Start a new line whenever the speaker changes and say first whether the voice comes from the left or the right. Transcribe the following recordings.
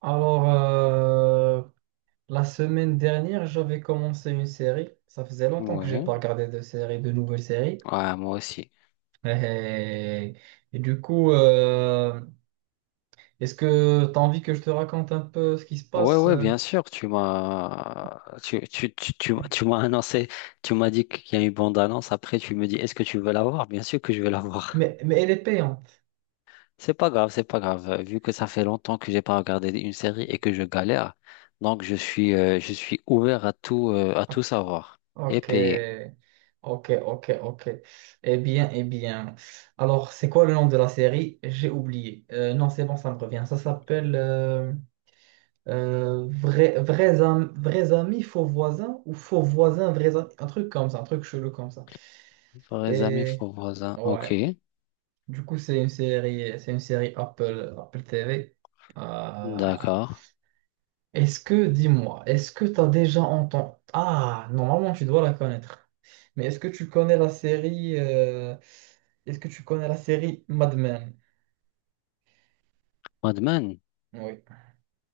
right: Alors, euh, la semaine dernière, j'avais commencé une série. Ça faisait longtemps que j'ai pas
left: Ouais,
right: regardé de série, de nouvelles séries.
left: ouais, moi aussi.
right: Et, et du coup, est-ce que tu as envie que je te raconte un peu ce qui se
left: Ouais,
right: passe?
left: ouais,
right: euh
left: bien sûr, tu m'as annoncé, tu m'as dit qu'il y a une bande-annonce, après tu me dis est-ce que tu veux la voir? Bien sûr que je vais la voir.
right: Mais elle est payante.
left: C'est pas grave, vu que ça fait longtemps que j'ai pas regardé une série et que je galère, donc je suis ouvert à tout
right: Ah,
left: savoir et
right: ok,
left: payer.
right: ok, ok, ok. Eh bien, eh bien. Alors, c'est quoi le nom de la série? J'ai oublié. Non, c'est bon, ça me revient. Ça s'appelle vrais amis, faux voisins ou faux voisins, vrais amis. Un truc comme ça, un truc chelou comme ça.
left: Vrais amis,
right: Et
left: faux voisins. OK.
right: ouais, du coup, c'est une série Apple, Apple TV. Euh,
left: D'accord.
right: est-ce que, dis-moi, est-ce que tu as déjà entendu... Ah, normalement, tu dois la connaître. Mais est-ce que tu connais la série... Est-ce que tu connais la série Mad Men?
left: Mad Men?
right: Oui.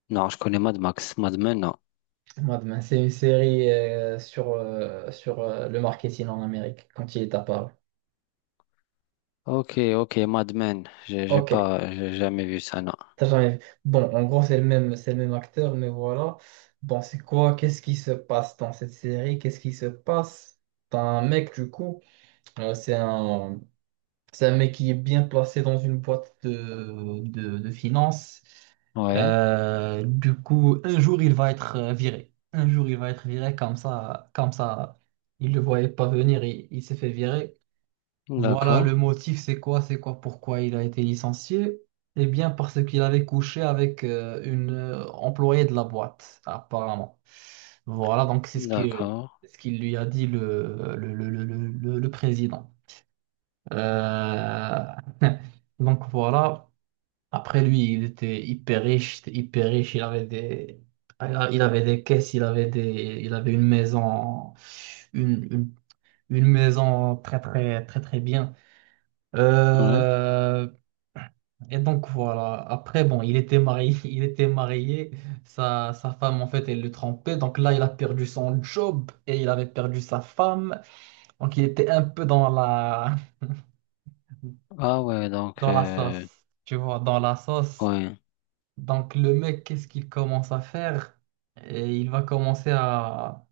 left: Non, je connais Mad Max. Mad Men, non.
right: Mad Men, c'est une série sur, sur le marketing en Amérique quand il est apparu.
left: Ok, ok, Mad Men. J'ai
right: Ok,
left: pas, j'ai jamais vu ça, non.
right: t'as jamais vu. Bon, en gros, c'est le même acteur, mais voilà. Bon, c'est quoi? Qu'est-ce qui se passe dans cette série? Qu'est-ce qui se passe? T'as un mec, du coup, euh, c'est un, c'est un mec qui est bien placé dans une boîte de finances.
left: Ouais,
right: Du coup, un jour, il va être viré. Un jour, il va être viré comme ça, comme ça. Il ne le voyait pas venir, il s'est fait virer. Voilà,
left: d'accord,
right: le motif, c'est quoi? C'est quoi? Pourquoi il a été licencié? Eh bien, parce qu'il avait couché avec une employée de la boîte, apparemment. Voilà, donc c'est ce que,
left: d'accord,
right: Ce qu'il lui a dit le président. Euh, Donc voilà, après lui, il était hyper riche, c'était hyper riche, il avait des caisses, il avait une maison, une, une une maison très très très très bien.
left: ouais.
right: Euh, et donc voilà. Après, bon, il était marié, il était marié. Sa femme, en fait, elle le trompait. Donc là, il a perdu son job et il avait perdu sa femme. Donc il était un peu
left: Ah ouais, donc,
right: dans la sauce. Tu vois, dans la sauce.
left: ouais,
right: Donc le mec, qu'est-ce qu'il commence à faire? Et il va commencer à,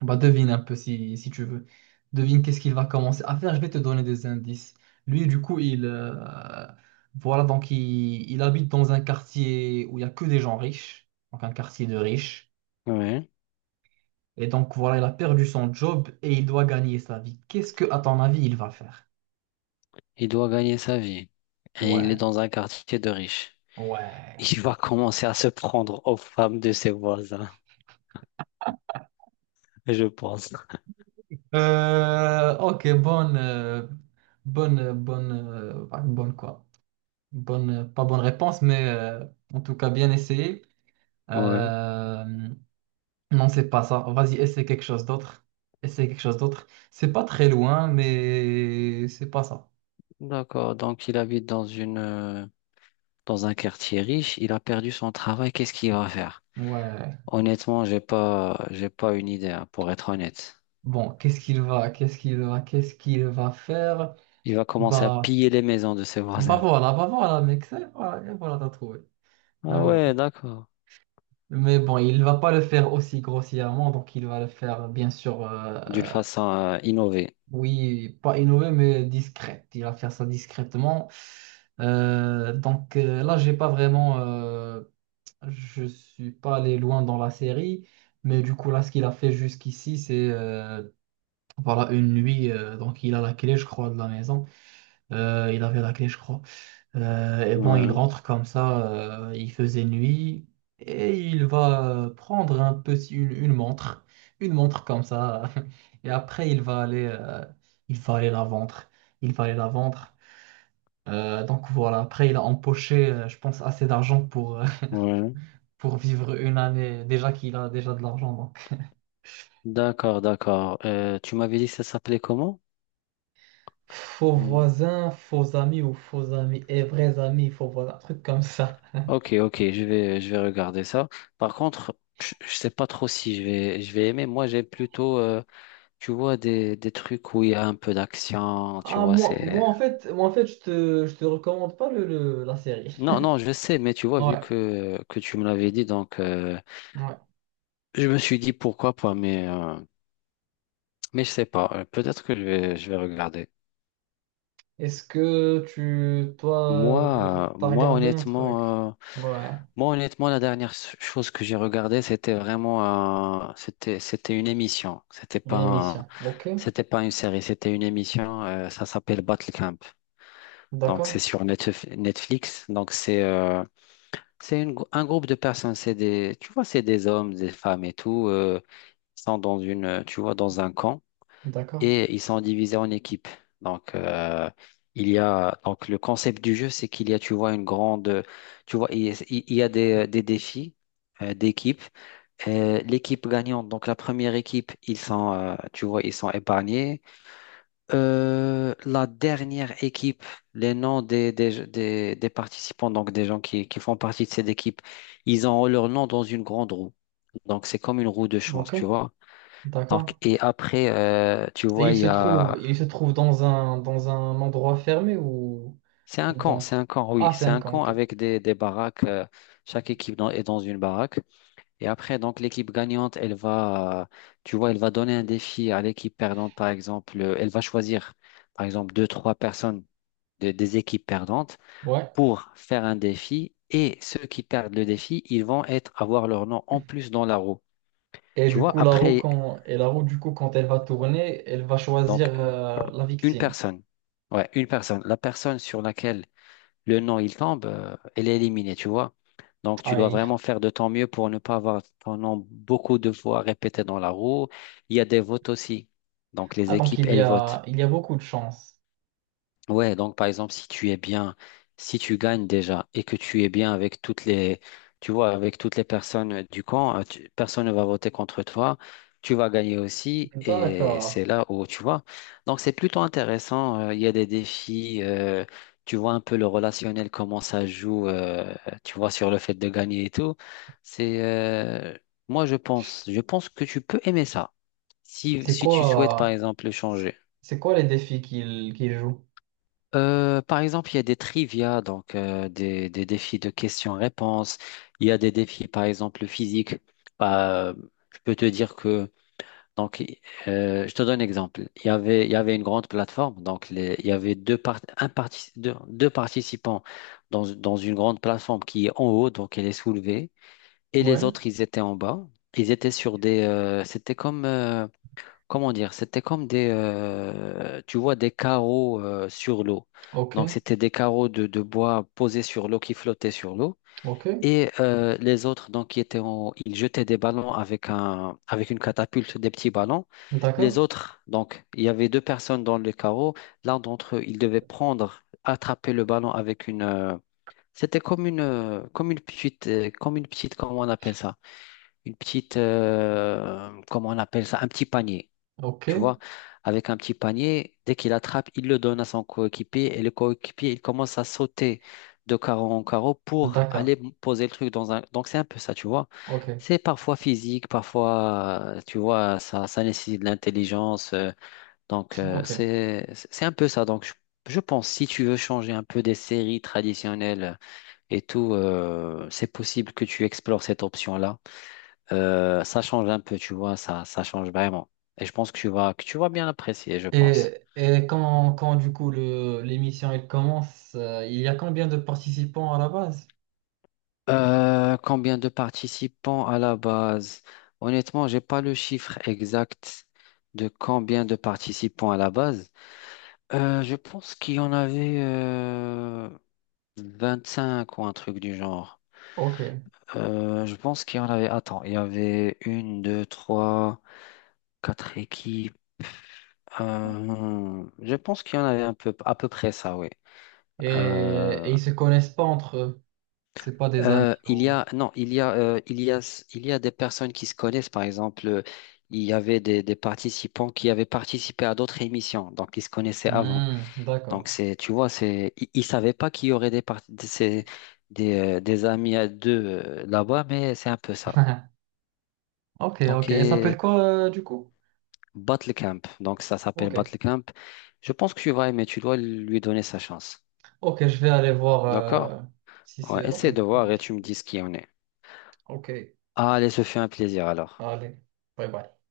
right: bah, devine un peu si, si tu veux. Devine qu'est-ce qu'il va commencer à faire. Je vais te donner des indices. Lui, du coup, voilà, donc il habite dans un quartier où il n'y a que des gens riches, donc un quartier de riches.
left: ouais.
right: Et donc, voilà, il a perdu son job et il doit gagner sa vie. Qu'est-ce que, à ton avis, il va faire?
left: Il doit gagner sa vie. Et il est
right: Ouais,
left: dans un quartier de riches.
right: ouais.
left: Il va commencer à se prendre aux femmes de ses voisins, je pense.
right: Ok, bonne quoi? Bonne, pas bonne réponse, mais en tout cas, bien essayé.
left: Ouais,
right: Euh, Non, c'est pas ça. Vas-y, essaie quelque chose d'autre. Essaie quelque chose d'autre. C'est pas très loin, mais c'est pas ça.
left: d'accord. Donc, il habite dans une, dans un quartier riche. Il a perdu son travail. Qu'est-ce qu'il va faire?
right: Ouais.
left: Honnêtement, j'ai pas une idée, hein, pour être honnête.
right: Bon, qu'est-ce qu'il va faire?
left: Il va commencer à
right: Bah,
left: piller les maisons de ses voisins.
right: Bah voilà, mec. Voilà, et voilà, t'as trouvé. Et
left: Ah
right: voilà.
left: ouais, d'accord.
right: Mais bon, il va pas le faire aussi grossièrement, donc il va le faire, bien sûr,
left: D'une façon, innovée.
right: oui, pas innové, mais discret. Il va faire ça discrètement. Donc là, j'ai pas vraiment. Je suis pas allé loin dans la série, mais du coup, là, ce qu'il a fait jusqu'ici, c'est voilà, une nuit. Donc, il a la clé, je crois, de la maison. Il avait la clé, je crois. Et bon, il
left: Ouais,
right: rentre comme ça. Il faisait nuit. Et il va prendre une montre. Une montre comme ça. Et après, il va il va aller la vendre. Il va aller la vendre. Donc, voilà. Après, il a empoché, je pense, assez d'argent
left: ouais.
right: pour vivre une année, déjà qu'il a déjà de l'argent. Donc,
left: D'accord, d'accord. Tu m'avais dit que ça s'appelait comment?
right: faux
left: Hmm.
right: voisins, faux amis ou faux amis et vrais amis, faux voisins, un truc comme ça.
left: Ok, ok, je vais regarder ça. Par contre, je sais pas trop si je vais aimer. Moi, j'aime plutôt, tu vois, des trucs où il y a un peu d'action, tu
right: Ah,
left: vois, c'est...
right: moi, en fait, je te recommande pas la série.
left: Non, non, je sais, mais tu vois, vu
right: Ouais,
left: que tu me l'avais dit, donc,
right: ouais.
left: je me suis dit pourquoi pas, mais je sais pas. Peut-être que je vais regarder.
right: Est-ce que tu, toi,
left: Moi,
right: t'as regardé un truc?
left: honnêtement,
right: Ouais,
left: moi, honnêtement, la chose que j'ai regardée, c'était, c'était une émission. C'était pas,
right: une émission. Ok,
left: c'était pas une série, c'était une émission. Ça s'appelle Battle Camp. Donc,
right: d'accord,
left: c'est sur Netflix. Donc, c'est une un groupe de personnes. C'est des, tu vois, c'est des hommes, des femmes et tout, sont dans une, tu vois, dans un camp
right: d'accord,
left: et ils sont divisés en équipes. Donc, il y a, donc le concept du jeu, c'est qu'il y a, tu vois, une grande, tu vois, il y a des défis d'équipe. L'équipe gagnante, donc la première équipe, ils sont, tu vois, ils sont épargnés. La dernière équipe, les noms des participants, donc des gens qui font partie de cette équipe, ils ont leur nom dans une grande roue. Donc, c'est comme une roue de chance,
right: ok,
left: tu vois. Donc,
right: d'accord.
left: et après, tu
right: Et
left: vois, il y a
right: il se trouve dans un endroit fermé ou,
left: c'est un
right: ou
left: camp,
right: dans...
left: c'est un camp, oui.
right: Ah, c'est
left: C'est
right: un
left: un
right: camp,
left: camp
right: ok.
left: avec des baraques. Chaque équipe est dans une baraque. Et après, donc, l'équipe gagnante, elle va, tu vois, elle va donner un défi à l'équipe perdante, par exemple. Elle va choisir, par exemple, deux, trois personnes des équipes perdantes
right: Ouais.
left: pour faire un défi. Et ceux qui perdent le défi, ils vont être, avoir leur nom en plus dans la roue.
right: Et
left: Tu
right: du
left: vois,
right: coup,
left: après,
right: la roue, du coup, quand elle va tourner, elle va
left: donc,
right: choisir la
left: une
right: victime.
left: personne. Ouais, une personne. La personne sur laquelle le nom il tombe, elle est éliminée, tu vois. Donc, tu dois
right: Aïe.
left: vraiment faire de ton mieux pour ne pas avoir ton nom beaucoup de fois répété dans la roue. Il y a des votes aussi. Donc, les
right: Ah, donc
left: équipes, elles votent.
right: il y a beaucoup de chance.
left: Ouais, donc par exemple, si tu es bien, si tu gagnes déjà et que tu es bien avec toutes les, tu vois, avec toutes les personnes du camp, personne ne va voter contre toi, tu vas gagner aussi et
right: D'accord.
left: c'est là où, tu vois. Donc c'est plutôt intéressant, il y a des défis, tu vois un peu le relationnel, comment ça joue, tu vois, sur le fait de gagner et tout. C'est, moi je pense que tu peux aimer ça. Si,
right: C'est
left: si tu souhaites par
right: quoi,
left: exemple le
right: c'est
left: changer.
right: c'est quoi les défis qu'il joue?
left: Par exemple, il y a des trivia, donc des défis de questions-réponses. Il y a des défis, par exemple, physiques. Bah, je peux te dire que, donc, je te donne un exemple. Il y avait une grande plateforme, donc il y avait deux, deux, deux participants dans, dans une grande plateforme qui est en haut, donc elle est soulevée, et les
right: Ouais,
left: autres, ils étaient en bas. Ils étaient sur des, c'était comme, comment dire, c'était comme des, tu vois, des carreaux sur l'eau. Donc,
right: ok,
left: c'était des carreaux de bois posés sur l'eau qui flottaient sur l'eau.
right: ok,
left: Et les autres, donc, qui étaient ils jetaient des ballons avec un, avec une catapulte, des petits ballons. Les
right: d'accord,
left: autres, donc, il y avait deux personnes dans le carreau. L'un d'entre eux, il devait prendre, attraper le ballon avec une. C'était comme une petite, comment on appelle ça? Une petite, comment on appelle ça? Un petit panier.
right: ok,
left: Tu vois, avec un petit panier, dès qu'il attrape, il le donne à son coéquipier et le coéquipier, il commence à sauter de carreau en carreau pour
right: d'accord,
left: aller poser le truc dans un. Donc, c'est un peu ça, tu vois.
right: ok,
left: C'est parfois physique, parfois, tu vois, ça nécessite de l'intelligence. Donc,
right: ok.
left: c'est un peu ça. Donc, je pense, si tu veux changer un peu des séries traditionnelles et tout, c'est possible que tu explores cette option-là. Ça change un peu, tu vois, ça change vraiment. Et je pense que tu vas bien apprécier, je pense.
right: Et quand, quand du coup l'émission elle commence, il y a combien de participants à la base?
left: Combien de participants à la base? Honnêtement, j'ai pas le chiffre exact de combien de participants à la base. Je pense qu'il y en avait 5 ou un truc du genre.
right: Ok.
left: Je pense qu'il y en avait. Attends, il y avait 1, 2, 3, 4 équipes. Je pense qu'il y en avait un peu, à peu près ça, oui.
right: Et ils se connaissent pas entre eux. C'est pas des amis
left: Il y
right: ou...
left: a non, il y a il y a il y a des personnes qui se connaissent. Par exemple, il y avait des participants qui avaient participé à d'autres émissions, donc ils se connaissaient avant.
right: Hmm,
left: Donc
right: d'accord.
left: c'est tu vois, c'est ils, ils savaient pas qu'il y aurait des par- de ces- des amis à deux là-bas, mais c'est un peu ça.
right: Ok,
left: Donc
right: ok. Elle s'appelle
left: et
right: quoi du coup?
left: Battle Camp, donc ça s'appelle
right: Ok.
left: Battle Camp. Je pense que tu vas aimer, tu dois lui donner sa chance.
right: Ok, je vais aller voir
left: D'accord?
right: si
left: Ouais,
right: c'est. Ok,
left: essaie de
right: ça
left: voir et tu
right: marche.
left: me dis ce qu'il en est.
right: Ok,
left: Allez, se fait un plaisir alors.
right: allez. Bye bye.